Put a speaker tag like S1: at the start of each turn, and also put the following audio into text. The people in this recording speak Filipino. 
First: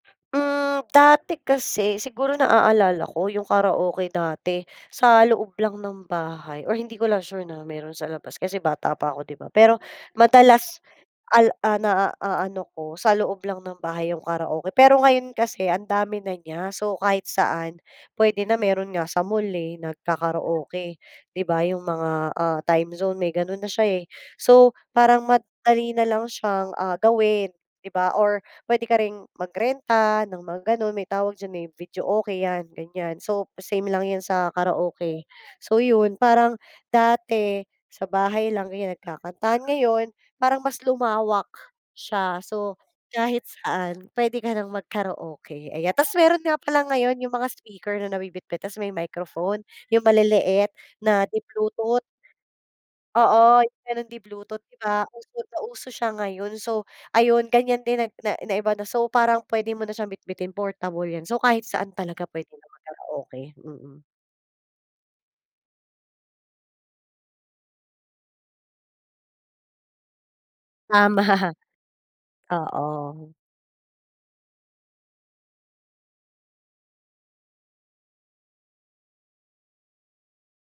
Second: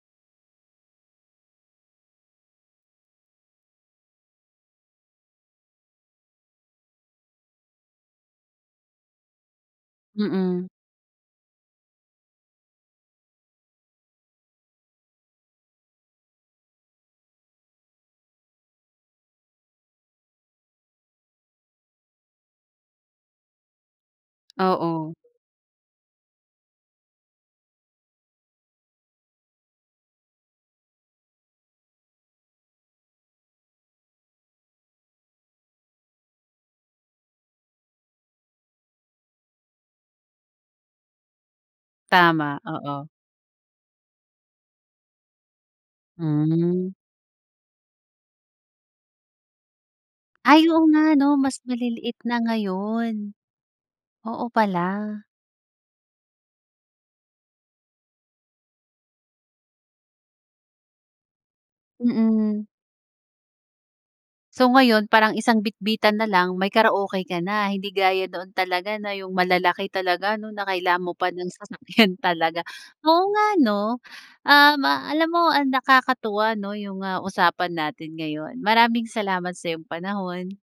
S1: Hmm, dati kasi siguro na-aalala ko yung karaoke dati sa loob lang ng bahay or hindi ko lang sure na meron sa labas kasi bata pa ako di ba, pero
S2: Mm.
S1: madalas al na-aano ko sa loob lang ng bahay yung karaoke. Pero ngayon kasi ang dami na niya so kahit saan pwede na meron nga sa mall, eh, nag-kakaroke, di ba yung mga, ah, Time Zone may ganun na siya, eh. So
S2: Oo.
S1: parang madali na lang siya, ah, gawin di ba? Or pwede ka ring mag renta ng mga ganun may tawag diyan, eh, videoke yan ganyan so same lang yan sa karaoke. So yun parang dati, sa bahay lang ganyan nagkakantahan ngayon, parang mas lumawak, siya,
S2: Tama,
S1: so
S2: oo.
S1: kahit saan pwede ka nang mag karaoke ayan. Tapos meron nga pala
S2: Hmm.
S1: ngayon yung mga speaker na nabibitbit tapos may microphone yung
S2: Ay
S1: maliliit
S2: oo nga
S1: na
S2: no mas
S1: di-bluetooth.
S2: maliliit na ngayon?
S1: Oo ganun
S2: Oo
S1: di-bluetooth di
S2: pala.
S1: ba uso na uso siya ngayon. So ayun ganyan din na na iba na so parang pwede mo siyang bitbitin portable yan so kahit saan talaga pwede ng
S2: Mm.
S1: mag karaoke, mm.
S2: So, ngayon parang isang bitbitan nalang may karaoke ka na? Hindi gaya noon talaga na yung malalaki talaga no? Na kailangan mo pa ng
S1: Tama.
S2: sasakyan talaga,
S1: Oo.
S2: oo nga no. Um, alam mo ang nakakatuwa no yung, ah, usapan natin ngayon, maraming salamat sa iyong panahon.